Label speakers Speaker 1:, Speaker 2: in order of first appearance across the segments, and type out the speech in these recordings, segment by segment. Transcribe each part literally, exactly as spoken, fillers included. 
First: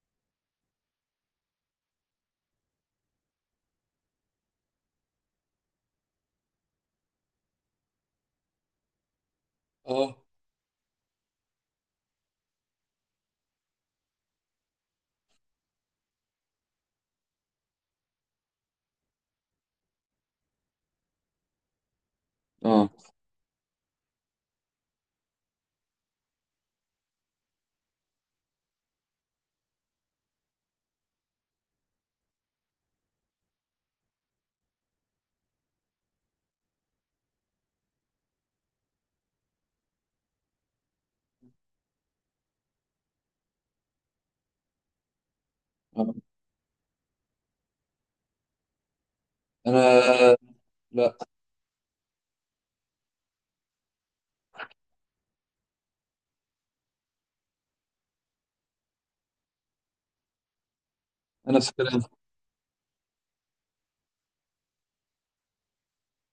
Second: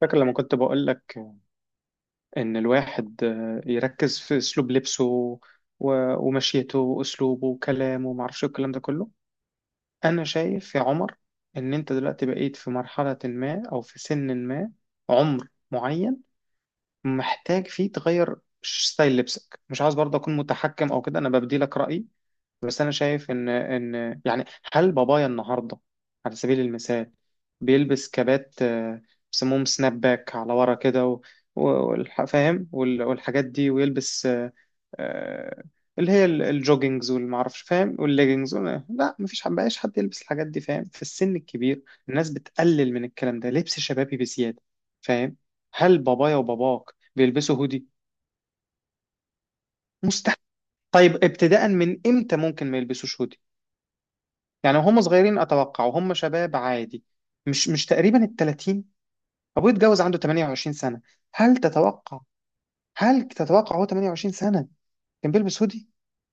Speaker 1: فاكر لما كنت بقول لك إن الواحد آه، يركز في أسلوب لبسه و- ومشيته وأسلوبه وكلامه ومعرفش إيه الكلام ده كله.
Speaker 2: اه
Speaker 1: أنا شايف يا عمر إن أنت دلوقتي بقيت في مرحلة ما أو في سن ما، عمر معين محتاج فيه تغير ش- ستايل لبسك. مش عاوز برضه أكون متحكم أو كده، أنا ببدي لك رأيي. بس
Speaker 2: اه
Speaker 1: انا شايف ان ان يعني، هل بابايا النهارده على سبيل المثال بيلبس كبات، آه، بيسموهم سناب باك على ورا كده و- و- والح- فاهم وال- والحاجات دي، ويلبس آه، آه، اللي هي ال- الجوجينجز والمعرفش فاهم، والليجينجز وال- لا، مفيش حد بقاش حد يلبس الحاجات دي فاهم في السن الكبير. الناس بتقلل من الكلام ده، لبس شبابي بزيادة فاهم. هل
Speaker 2: آه.
Speaker 1: بابايا وباباك بيلبسوا هودي؟
Speaker 2: انا
Speaker 1: مستحيل. طيب
Speaker 2: لا
Speaker 1: ابتداء من امتى ممكن ما يلبسوش هودي؟ يعني هم صغيرين اتوقع وهم شباب عادي، مش مش تقريبا ال تلاتين؟ ابوه اتجوز عنده ثمانية وعشرين سنة سنه.
Speaker 2: انا
Speaker 1: هل
Speaker 2: نفس الكلام.
Speaker 1: تتوقع، هل تتوقع هو تمنية وعشرين سنة سنه كان بيلبس هودي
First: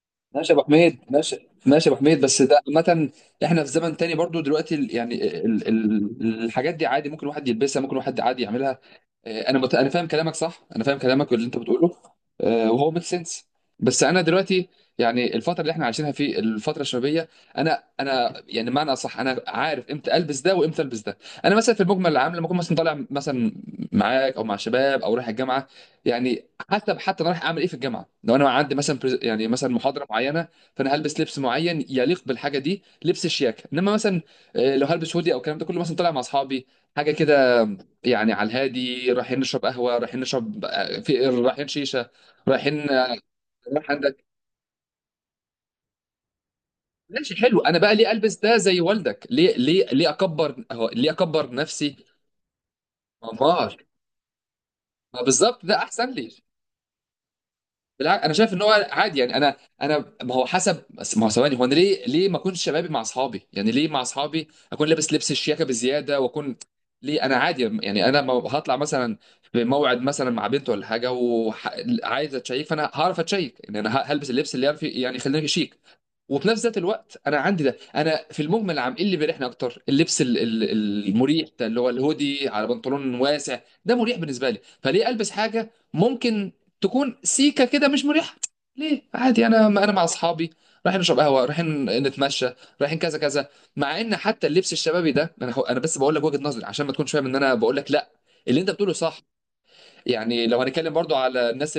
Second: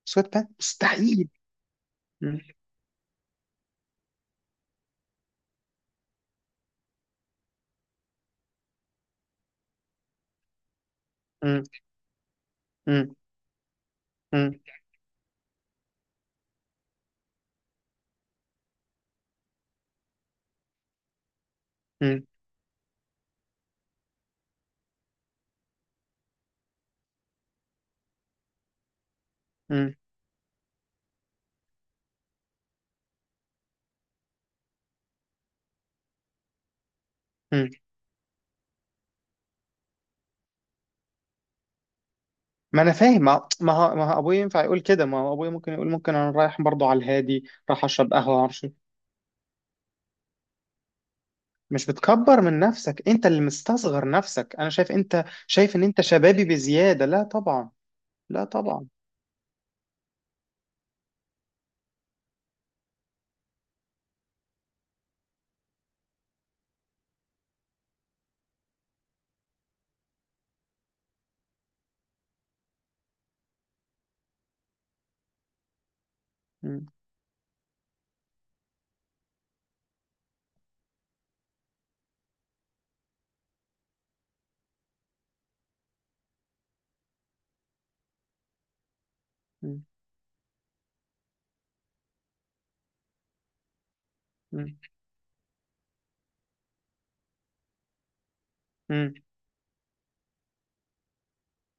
Speaker 1: سويت بانت؟
Speaker 2: ماشي يا ابو حميد،
Speaker 1: مستحيل.
Speaker 2: ماشي ماشي يا ابو حميد.
Speaker 1: مم.
Speaker 2: بس ده عامة احنا في زمن تاني برضو دلوقتي ال- يعني ال... ال... الحاجات دي عادي، ممكن واحد يلبسها، ممكن واحد عادي يعملها. آه، انا مت... انا فاهم كلامك صح، انا فاهم كلامك واللي انت
Speaker 1: مم.
Speaker 2: بتقوله. آه، وهو ميك
Speaker 1: مم.
Speaker 2: سنس. بس انا
Speaker 1: مم.
Speaker 2: دلوقتي يعني الفتره اللي احنا عايشينها في الفتره الشبابيه، انا انا يعني معنى اصح انا عارف امتى البس ده وامتى البس ده. انا مثلا في المجمل
Speaker 1: مم.
Speaker 2: العام لما اكون مثلا طالع مثلا معاك او مع شباب او رايح الجامعه، يعني حسب حتى انا رايح اعمل ايه في الجامعه. لو انا عندي مثلا برز- يعني مثلا
Speaker 1: مم.
Speaker 2: محاضره معينه، فانا هلبس لبس معين يليق بالحاجه دي، لبس الشياكه. انما مثلا آه، لو هلبس هودي او الكلام ده كله مثلا طالع مع اصحابي، حاجه كده،
Speaker 1: مم.
Speaker 2: يعني على الهادي رايحين نشرب قهوه، رايحين نشرب آه، في رايحين شيشه،
Speaker 1: ما
Speaker 2: رايحين
Speaker 1: انا
Speaker 2: آه،
Speaker 1: فاهم، ما ما
Speaker 2: رايح
Speaker 1: هو، ما هو
Speaker 2: عندك.
Speaker 1: ابويا ينفع يقول كده؟ ما هو ابويا ممكن يقول، ممكن انا رايح برضو على
Speaker 2: ماشي،
Speaker 1: الهادي،
Speaker 2: حلو، انا
Speaker 1: رايح
Speaker 2: بقى ليه
Speaker 1: اشرب
Speaker 2: البس
Speaker 1: قهوه
Speaker 2: ده
Speaker 1: معرفش
Speaker 2: زي
Speaker 1: إيه.
Speaker 2: والدك؟ ليه ليه ليه اكبر هو- ليه اكبر
Speaker 1: مش
Speaker 2: نفسي؟
Speaker 1: بتكبر من نفسك، انت اللي
Speaker 2: ما
Speaker 1: مستصغر نفسك. انا شايف
Speaker 2: ما
Speaker 1: انت
Speaker 2: بالظبط ده
Speaker 1: شايف ان انت
Speaker 2: احسن لي.
Speaker 1: شبابي بزياده؟ لا طبعا،
Speaker 2: بالعكس، انا
Speaker 1: لا
Speaker 2: شايف ان
Speaker 1: طبعا.
Speaker 2: هو عادي. يعني انا انا ما هو حسب. بس ما هو ثواني، هو انا ليه ليه ما اكونش شبابي مع اصحابي؟ يعني ليه مع اصحابي اكون لابس لبس الشياكه بزياده واكون؟ ليه؟ انا عادي يعني. انا ما هطلع مثلا في موعد مثلا مع بنت ولا حاجه وعايز اتشيك، فانا هعرف اتشيك. يعني انا هلبس اللبس اللي يعرف يعني يخليني شيك. وفي نفس ذات
Speaker 1: مم.
Speaker 2: الوقت انا عندي ده. انا في المجمل عام ايه اللي بيريحني اكتر؟ اللبس ال- ال- المريح ده، اللي هو الهودي على بنطلون واسع. ده مريح بالنسبه لي، فليه البس حاجه ممكن تكون سيكه كده مش مريحه؟ ليه؟ عادي. انا انا مع اصحابي رايحين نشرب قهوه، رايحين نتمشى، رايحين كذا كذا. مع ان حتى اللبس
Speaker 1: مم.
Speaker 2: الشبابي ده انا هو- انا بس بقول لك وجهه نظري عشان ما تكونش فاهم ان انا بقول لك لا، اللي انت بتقوله
Speaker 1: مم.
Speaker 2: صح. يعني لو هنتكلم برضو على الناس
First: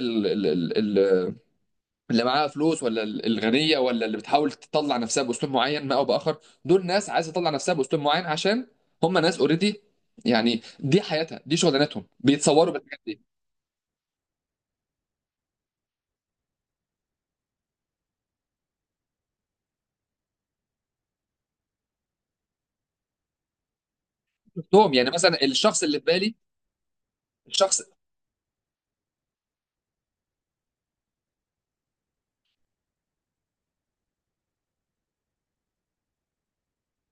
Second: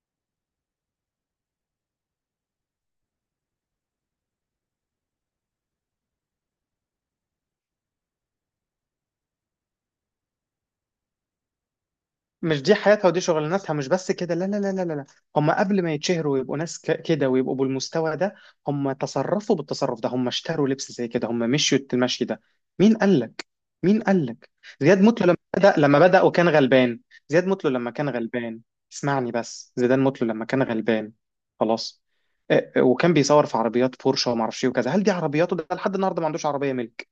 Speaker 2: اللي معاها فلوس، ولا ال- الغنيه، ولا اللي بتحاول تطلع نفسها باسلوب معين ما او باخر، دول ناس عايزه تطلع نفسها باسلوب معين عشان هم ناس اوريدي. يعني دي حياتها، دي شغلانتهم،
Speaker 1: مش
Speaker 2: بيتصوروا
Speaker 1: دي
Speaker 2: بالحاجات
Speaker 1: حياتها ودي
Speaker 2: دي.
Speaker 1: شغلانتها، مش بس كده، لا لا لا لا لا. هم قبل ما يتشهروا ويبقوا ناس ك- كده ويبقوا بالمستوى ده، هم تصرفوا بالتصرف ده، هم اشتروا لبس زي كده، هم مشيوا المشي ده. مين قال لك؟ مين قال لك؟
Speaker 2: شفتهم
Speaker 1: زياد
Speaker 2: يعني
Speaker 1: مطلو لما
Speaker 2: مثلا
Speaker 1: بدأ،
Speaker 2: الشخص اللي
Speaker 1: لما
Speaker 2: في
Speaker 1: بدأ
Speaker 2: بالي،
Speaker 1: وكان غلبان. زياد مطلو
Speaker 2: الشخص
Speaker 1: لما كان غلبان. اسمعني بس، زيدان مطلو لما كان غلبان. خلاص. آه، آه، وكان بيصور في عربيات بورشه وما اعرفش ايه وكذا. هل دي عربياته؟ ده لحد النهارده ما عندوش عربيه ملك.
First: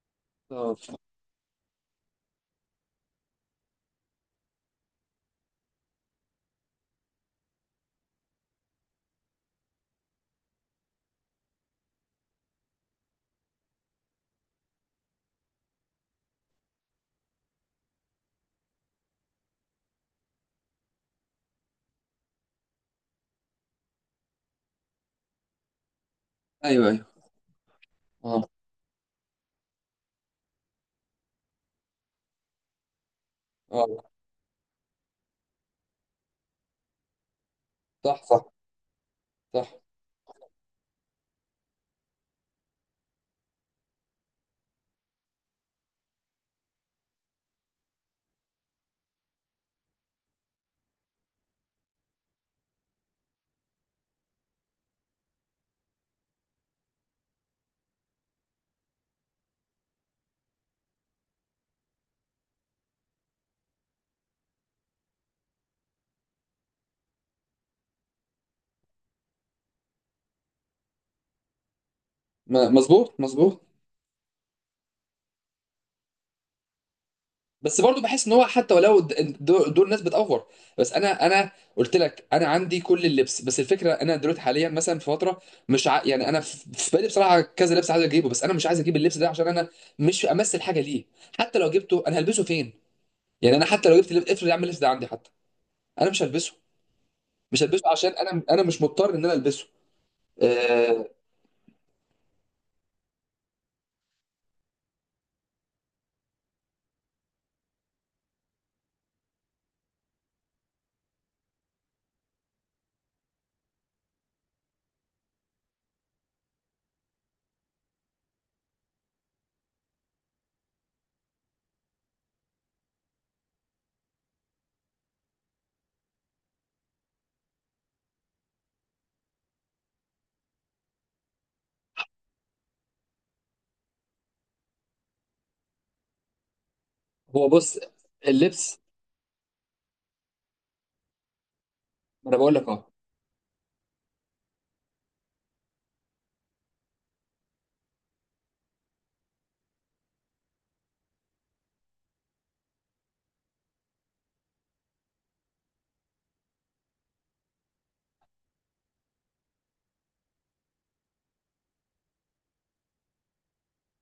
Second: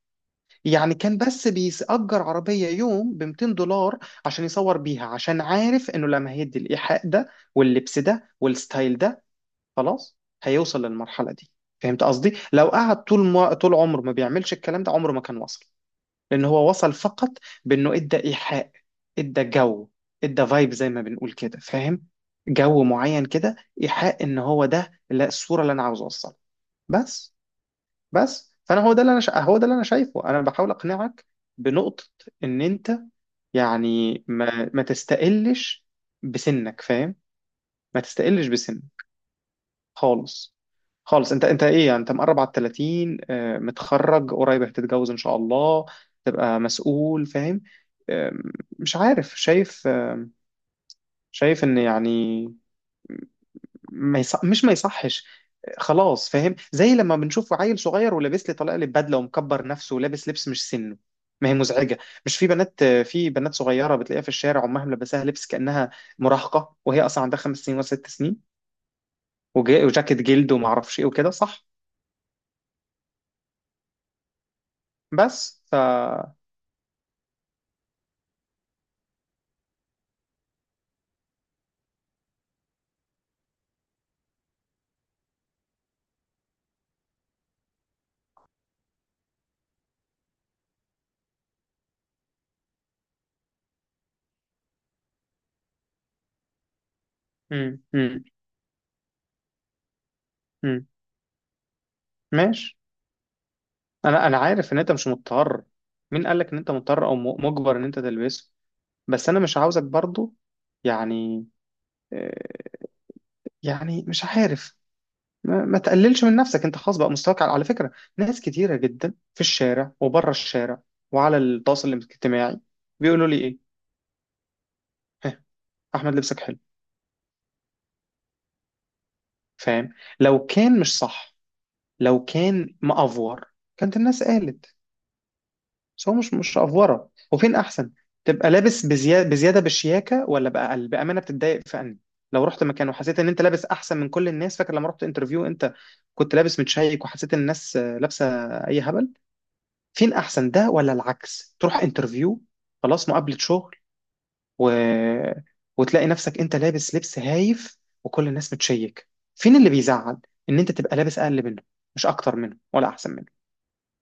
Speaker 2: آه،
Speaker 1: يعني كان بس بيأجر عربية يوم ب ميتين دولار عشان يصور بيها، عشان عارف انه لما هيدي الإيحاء ده واللبس ده والستايل ده، خلاص، هيوصل للمرحلة دي. فهمت قصدي؟ لو قعد طول ما، طول عمره ما بيعملش الكلام ده، عمره ما كان وصل. لأن هو وصل فقط بأنه ادى إيحاء، ادى جو، ادى فايب زي ما بنقول كده، فاهم؟ جو معين كده، إيحاء ان هو ده، لا، الصورة اللي انا عاوز اوصلها.
Speaker 2: ايوه ايوه.
Speaker 1: بس
Speaker 2: اه
Speaker 1: بس فانا هو ده اللي انا شا... هو ده اللي انا شايفه. انا بحاول اقنعك بنقطة، ان انت
Speaker 2: اه.
Speaker 1: يعني، ما ما تستقلش بسنك فاهم، ما
Speaker 2: صح
Speaker 1: تستقلش
Speaker 2: صح،
Speaker 1: بسنك
Speaker 2: صح.
Speaker 1: خالص، خالص. انت انت ايه يعني، انت مقرب على ال ثلاثين، آه، متخرج قريب، هتتجوز ان شاء الله، تبقى مسؤول فاهم. آه، مش عارف، شايف آه، شايف ان يعني، ما يصح، مش ما يصحش، خلاص فاهم. زي لما بنشوف عيل صغير ولابس لي طلقه بدله ومكبر نفسه ولابس لبس مش سنه، ما هي مزعجه. مش في بنات، في بنات صغيره بتلاقيها في الشارع امها ملبساها لبس كانها مراهقه وهي اصلا عندها خمس سنين وست سنين وجا- وجاكيت جلد وما اعرفش ايه وكده، صح؟
Speaker 2: ما- مظبوط مظبوط.
Speaker 1: بس ف،
Speaker 2: بس برضو بحس ان هو حتى ولو د- دول دول ناس بتأفور. بس انا انا قلت لك انا عندي كل اللبس. بس الفكره انا دلوقتي حاليا مثلا في فتره مش ع... يعني انا في في بالي بصراحه كذا لبس عايز اجيبه، بس انا مش عايز اجيب اللبس ده عشان انا مش امثل حاجه ليه. حتى لو جبته انا هلبسه فين؟ يعني انا حتى لو جبت لب... افرض يا عم اللبس ده عندي، حتى انا مش هلبسه، مش
Speaker 1: مم.
Speaker 2: هلبسه عشان
Speaker 1: مم.
Speaker 2: انا انا مش مضطر ان انا البسه.
Speaker 1: مم.
Speaker 2: آه...
Speaker 1: ماشي. انا انا عارف ان انت مش مضطر. مين قال لك ان انت مضطر او م- مجبر ان انت تلبسه؟ بس انا مش عاوزك برضو يعني، آه، يعني مش عارف، ما, ما تقللش من نفسك انت، خلاص بقى مستواك، على على فكرة ناس كتيرة جدا في الشارع وبره الشارع وعلى التواصل الاجتماعي بيقولوا لي ايه؟ ها؟ احمد لبسك حلو فاهم. لو كان مش صح، لو كان مأفور، كانت الناس قالت. بس هو مش مش أفورة.
Speaker 2: هو
Speaker 1: وفين
Speaker 2: بص
Speaker 1: احسن، تبقى
Speaker 2: اللبس.
Speaker 1: لابس بزيادة, بزيادة بالشياكة ولا بأقل؟ بأمانة بتتضايق في أنهي؟
Speaker 2: ما انا
Speaker 1: لو
Speaker 2: بقول
Speaker 1: رحت
Speaker 2: لك
Speaker 1: مكان
Speaker 2: اه.
Speaker 1: وحسيت ان انت لابس احسن من كل الناس، فاكر لما رحت انترفيو انت، كنت لابس متشيك وحسيت ان الناس آه، لابسة اي هبل، فين احسن، ده ولا العكس؟ تروح انترفيو، خلاص، مقابلة شغل، و... وتلاقي نفسك انت لابس لبس هايف وكل الناس بتشيك، فين اللي بيزعل؟ ان انت تبقى لابس اقل منه، مش اكتر منه ولا احسن منه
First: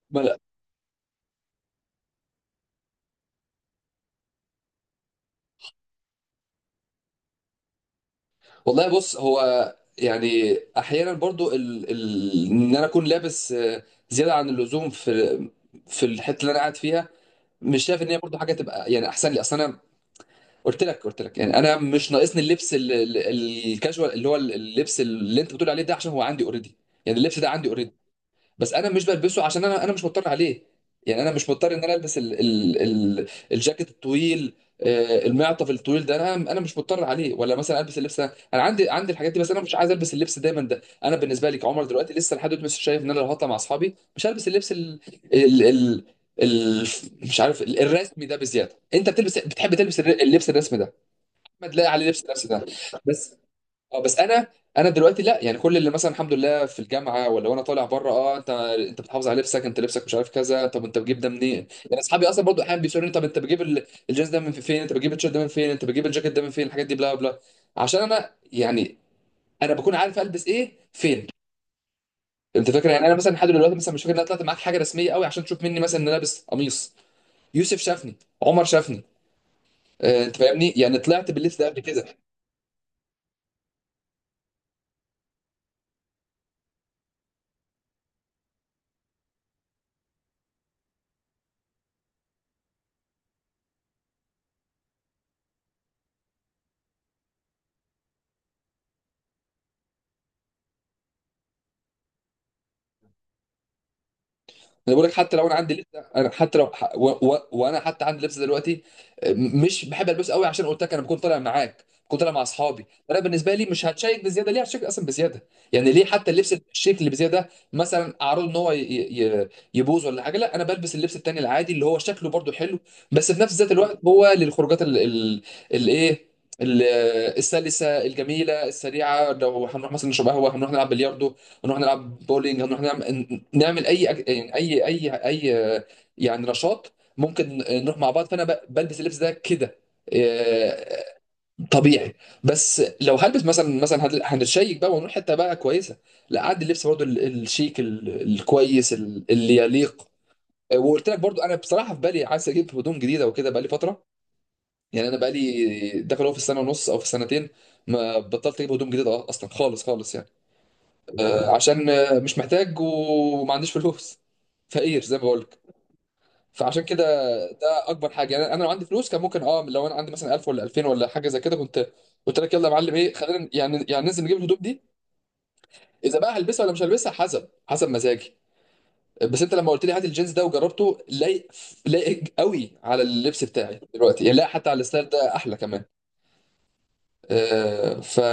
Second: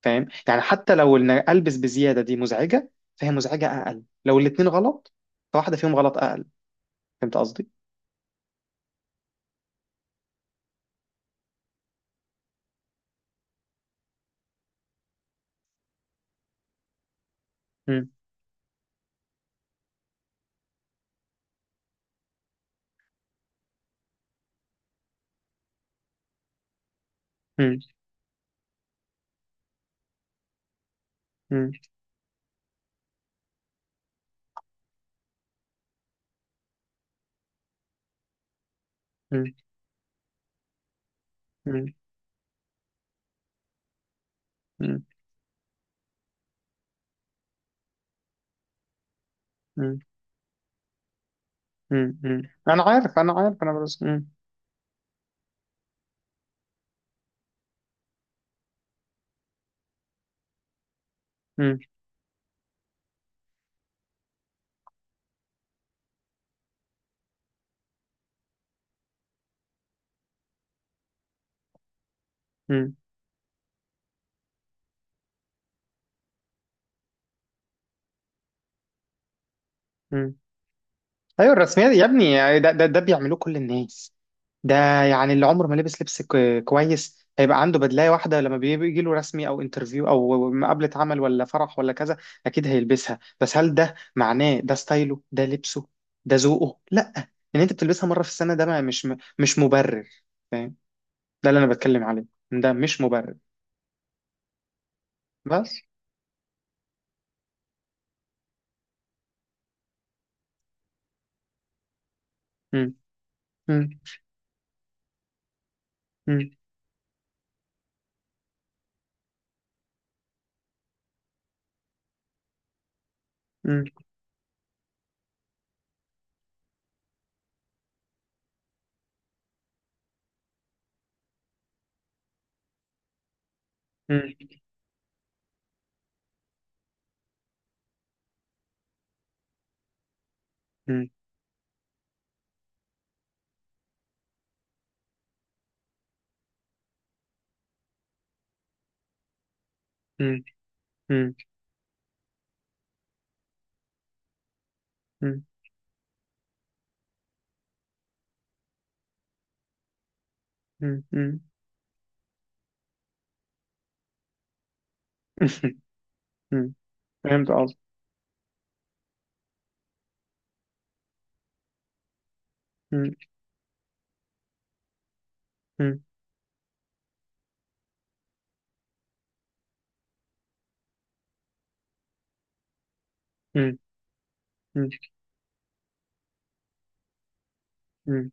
Speaker 1: فاهم. يعني حتى لو ان البس بزيادة دي مزعجة، فهي مزعجة اقل، لو الاتنين غلط فواحدة فيهم غلط اقل. فهمت قصدي؟
Speaker 2: والله بص، هو يعني احيانا برضو ال... ال... ان انا اكون لابس آه، زياده عن اللزوم في في الحته اللي انا قاعد فيها، مش شايف ان
Speaker 1: مم.
Speaker 2: هي برضو حاجه تبقى يعني احسن لي. اصل انا قلت لك، قلت لك يعني انا مش ناقصني اللبس ال- ال- الكاجوال اللي هو اللبس اللي انت بتقول عليه ده، عشان هو عندي اوريدي. يعني اللبس ده عندي
Speaker 1: مم.
Speaker 2: اوريدي. بس انا مش بلبسه عشان انا انا مش مضطر عليه. يعني انا مش
Speaker 1: مم.
Speaker 2: مضطر ان انا البس ال ال ال الجاكيت الطويل، آه، المعطف الطويل ده، انا انا مش مضطر عليه، ولا مثلا البس اللبس ده. انا عندي عندي الحاجات دي،
Speaker 1: مم.
Speaker 2: بس انا مش عايز البس اللبس دايما ده. انا بالنسبه لي كعمر
Speaker 1: مم.
Speaker 2: دلوقتي لسه لحد دلوقتي مش شايف ان انا لو هطلع مع اصحابي مش هلبس اللبس ال
Speaker 1: مم.
Speaker 2: ال ال ال مش عارف ال- الرسمي ده بزياده. انت بتلبس، بتحب تلبس الر- اللبس الرسمي ده، ما تلاقي عليه
Speaker 1: مم.
Speaker 2: لبس
Speaker 1: مم.
Speaker 2: الرسمي ده.
Speaker 1: انا عارف، انا
Speaker 2: بس
Speaker 1: عارف انا
Speaker 2: اه
Speaker 1: بس.
Speaker 2: بس
Speaker 1: مم.
Speaker 2: انا، انا دلوقتي لا، يعني كل اللي مثلا الحمد لله في الجامعه ولا وانا طالع بره. اه، انت انت بتحافظ على لبسك، انت لبسك مش عارف كذا. طب انت بتجيب ده منين؟ يعني اصحابي اصلا برضو احيانا بيسالوني: طب انت بتجيب ال- الجينز ده من فين؟ انت بتجيب التيشيرت ده من فين؟ انت بتجيب الجاكيت ده من فين؟ الحاجات دي بلا بلا. عشان انا يعني انا بكون عارف البس ايه فين. انت فاكر
Speaker 1: مم.
Speaker 2: يعني انا مثلا لحد دلوقتي مثلا مش فاكر ان انا طلعت معاك حاجه رسميه قوي عشان تشوف مني مثلا ان انا لابس قميص. يوسف شافني، عمر شافني، آه، انت
Speaker 1: مم.
Speaker 2: فاهمني، يعني طلعت
Speaker 1: ايوه
Speaker 2: باللبس ده قبل
Speaker 1: الرسميات يا
Speaker 2: كده.
Speaker 1: ابني يعني، ده ده, ده بيعملوه كل الناس ده. يعني اللي عمره ما لبس لبس ك- كويس هيبقى عنده بدلايه واحده لما بيجي له رسمي او انترفيو او مقابله عمل ولا فرح ولا كذا. اكيد هيلبسها، بس هل ده معناه ده ستايله، ده لبسه، ده ذوقه؟ لا. ان انت بتلبسها مره في السنه، ده ما، مش مش مبرر فاهم. ده اللي انا بتكلم عليه، ده مش مبرر.
Speaker 2: انا بقول لك حتى لو انا
Speaker 1: بس،
Speaker 2: عندي لبسه، انا حتى لو ح- و... و... وانا حتى عندي لبسه دلوقتي م- مش بحب البسه قوي، عشان قلت لك انا بكون طالع معاك، بكون طالع مع اصحابي.
Speaker 1: مم.
Speaker 2: انا بالنسبه لي مش
Speaker 1: مم.
Speaker 2: هتشيك بزياده، ليه هتشيك اصلا بزياده؟ يعني ليه حتى
Speaker 1: مم.
Speaker 2: اللبس الشيك اللي بزياده مثلا اعرضه ان هو ي... ي... يبوظ ولا حاجه؟ لا، انا بلبس اللبس التاني العادي اللي هو شكله برضو حلو، بس في نفس ذات
Speaker 1: مم.
Speaker 2: الوقت هو للخروجات ال... ال... الايه، ال- السلسه الجميله السريعه. لو هنروح مثلا نشرب قهوه، هنروح نلعب بلياردو، نروح نلعب بولينج، نروح نعمل، نعمل اي أك-
Speaker 1: مم.
Speaker 2: يعني اي اي اي يعني نشاط ممكن نروح مع بعض، فانا ب- بلبس اللبس ده كده آه،
Speaker 1: مم.
Speaker 2: طبيعي. بس لو هلبس مثلا، مثلا هن- هنتشيك بقى ونروح حته بقى كويسه، لا عاد اللبس برضو ال- الشيك ال- الكويس ال- اللي يليق.
Speaker 1: مم.
Speaker 2: وقلت لك برضو انا بصراحه في بالي عايز اجيب هدوم جديده وكده، بقى لي فتره. يعني انا بقى
Speaker 1: مم.
Speaker 2: لي داخل هو في السنه ونص او في السنتين ما بطلت اجيب هدوم جديده اصلا، خالص خالص، يعني
Speaker 1: مم. مم.
Speaker 2: آه، عشان آه، مش محتاج وما عنديش فلوس، فقير زي ما بقول لك. فعشان كده
Speaker 1: فهمت
Speaker 2: ده اكبر حاجه. يعني انا لو عندي فلوس كان ممكن اه، لو انا عندي مثلا ألف ولا ألفين ولا حاجه زي كده، كنت قلت لك يلا يا معلم ايه،
Speaker 1: قصدي.
Speaker 2: خلينا يعني، يعني ننزل نجيب الهدوم دي. اذا بقى هلبسها ولا مش هلبسها، حسب حسب مزاجي. بس انت لما قلت لي هات الجينز ده، وجربته، لايق، لايق قوي على اللبس
Speaker 1: مم.
Speaker 2: بتاعي دلوقتي. يعني لا، حتى على
Speaker 1: مم.
Speaker 2: الستايل ده احلى كمان. آه ف،
Speaker 1: مم.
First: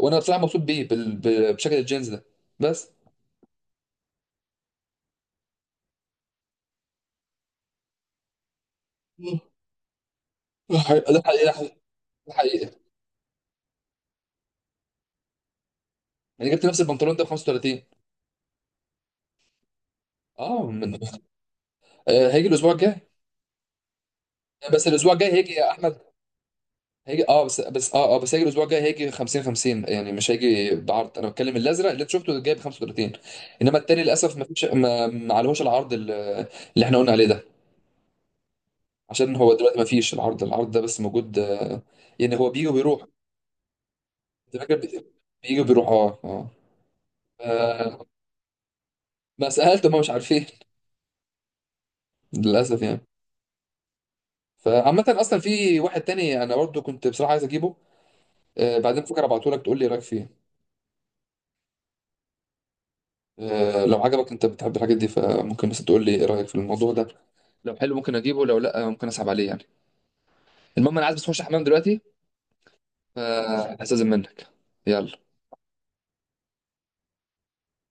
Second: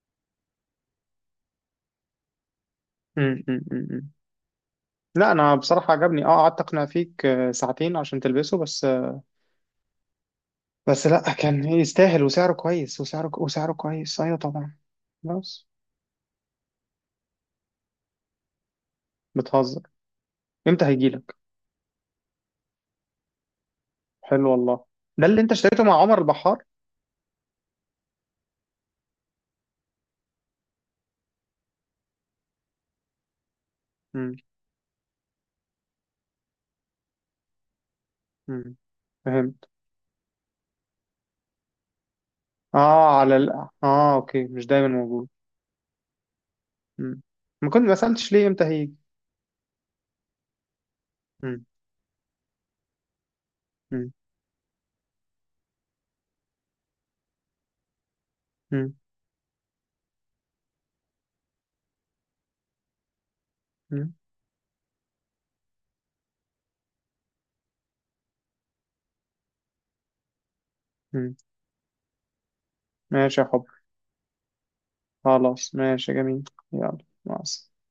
Speaker 2: وانا بصراحه مبسوط بيه بال... ب- بشكل الجينز ده. بس
Speaker 1: مم. مم. مم. لا انا بصراحه عجبني اه، قعدت اقنع فيك آه، ساعتين عشان تلبسه بس آه،
Speaker 2: ده
Speaker 1: بس
Speaker 2: حقيقة، ده
Speaker 1: لا كان يستاهل، وسعره
Speaker 2: حقيقة،
Speaker 1: كويس، وسعره وسعره كويس، ايوه طبعا، خلاص.
Speaker 2: انا جبت نفس البنطلون ده ب خمسة وتلاتين.
Speaker 1: بتهزر؟
Speaker 2: اه
Speaker 1: امتى
Speaker 2: من
Speaker 1: هيجيلك؟
Speaker 2: آه، هيجي الاسبوع الجاي.
Speaker 1: حلو والله.
Speaker 2: بس الاسبوع
Speaker 1: ده
Speaker 2: الجاي
Speaker 1: اللي
Speaker 2: هيجي
Speaker 1: انت
Speaker 2: يا
Speaker 1: اشتريته
Speaker 2: احمد،
Speaker 1: مع عمر البحار؟
Speaker 2: هيجي اه، بس بس اه اه بس هيجي الاسبوع الجاي، هيجي خمسين خمسين، يعني مش هيجي بعرض. انا بتكلم الازرق اللي انت شفته جاي ب خمسة وثلاثين، انما التاني للاسف
Speaker 1: مم.
Speaker 2: ما فيش، ما, ما عليهوش العرض ال- اللي احنا قلنا عليه ده.
Speaker 1: مم.
Speaker 2: عشان هو
Speaker 1: فهمت.
Speaker 2: دلوقتي ما فيش العرض، العرض ده بس موجود آه، يعني هو بيجي وبيروح.
Speaker 1: اه على ال... اه، اوكي،
Speaker 2: انت
Speaker 1: مش
Speaker 2: فاكر
Speaker 1: دايما
Speaker 2: بي-
Speaker 1: موجود.
Speaker 2: بيجي وبيروح اه اه
Speaker 1: مم. ما كنت ما
Speaker 2: آه،
Speaker 1: سالتش ليه امتى هيجي.
Speaker 2: ما سالت، هم مش عارفين.
Speaker 1: مم.
Speaker 2: للاسف يعني.
Speaker 1: مم.
Speaker 2: فعامة اصلا في واحد تاني انا برضه كنت بصراحه عايز اجيبه آه،
Speaker 1: مم.
Speaker 2: بعدين فكرة ابعته لك تقول لي ايه رايك فيه. آه، لو
Speaker 1: مم.
Speaker 2: عجبك، انت بتحب الحاجات دي، فممكن بس تقول لي ايه رايك في الموضوع ده. لو حلو ممكن اجيبه، لو لا ممكن اسحب عليه يعني. المهم انا عايز بس
Speaker 1: مم.
Speaker 2: اخش الحمام دلوقتي،
Speaker 1: ماشي يا حب.
Speaker 2: فهستاذن منك. يلا.
Speaker 1: خلاص، ماشي جميل. يلا، مع السلامه.